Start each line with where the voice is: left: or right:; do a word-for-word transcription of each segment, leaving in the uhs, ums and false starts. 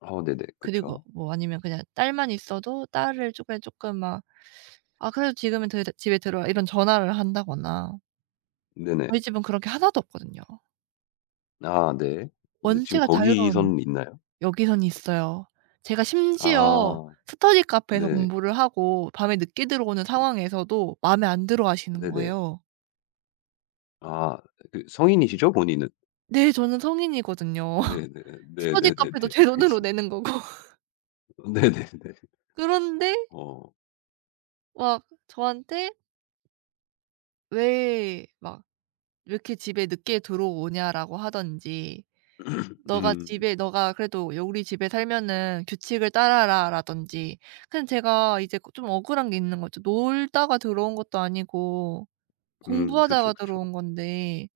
left: 어 네네.
right: 그리고
left: 그쵸.
right: 뭐 아니면 그냥 딸만 있어도 딸을 조께 쪼끔 막 아 그래도 지금은 더 이제 "집에 들어와." 이런 전화를 한다거나
left: 네네.
right: 저희 집은 그런 게 하나도 없거든요.
left: 아 네. 근데 지금
right: 원체가 자유로운
left: 거기서는 있나요?
right: 여기선 있어요. 제가 심지어
left: 아.
right: 스터디 카페에서
left: 네.
right: 공부를 하고 밤에 늦게 들어오는
left: 음
right: 상황에서도 마음에 안 들어하시는
left: 네네.
right: 거예요.
left: 아 그 성인이시죠, 본인은?
right: 네 저는 성인이거든요.
left: 네네
right: 스터디
left: 네네네네.
right: 카페도 제 돈으로
left: 알겠습니다.
right: 내는 거고.
left: 네네네.
right: 그런데
left: 어.
right: 막 저한테 왜 막 "왜 이렇게 집에 늦게 들어오냐?"라고 하든지 "너가
left: 음.
right: 집에 너가 그래도 여 우리 집에 살면은 규칙을 따라라."라든지. 그냥 제가 이제 그 좀 억울한 게 있는 거죠. 놀다가 들어온 것도 아니고
left: 음 그쵸,
right: 공부하다가
left: 그쵸.
right: 들어온 건데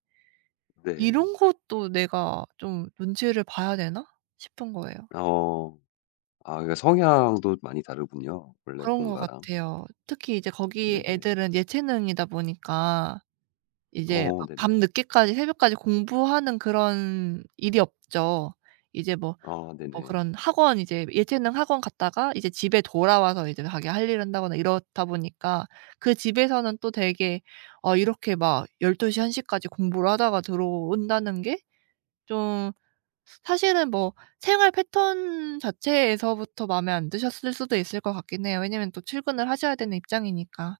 right: '이런
left: 네.
right: 것도 내가 좀 눈치를 봐야 되나?' 싶은 거예요.
left: 어. 아 그러니까 성향도 많이 다르군요, 원래
right: 그런 것
left: 본가랑.
right: 같아요. 특히 이제 거기
left: 네네.
right: 애들은 예체능이다 보니까 이제
left: 어
right: 막
left: 네네.
right: 밤늦게까지 새벽까지 공부하는 그런 일이 없죠. 이제 뭐
left: 아
right: 뭐
left: 네네.
right: 그런 학원 이제 예체능 학원 갔다가 이제 집에 돌아와서 이제 자기 할 일을 한다거나 이렇다 보니까 그 집에서는 또 되게 어 이렇게 막 열두 시 한 시까지 공부를 하다가 들어온다는 게 좀 사실은 뭐 생활 패턴 자체에서부터 마음에 안 드셨을 수도 있을 것 같긴 해요, 왜냐하면 또 출근을 하셔야 되는 입장이니까.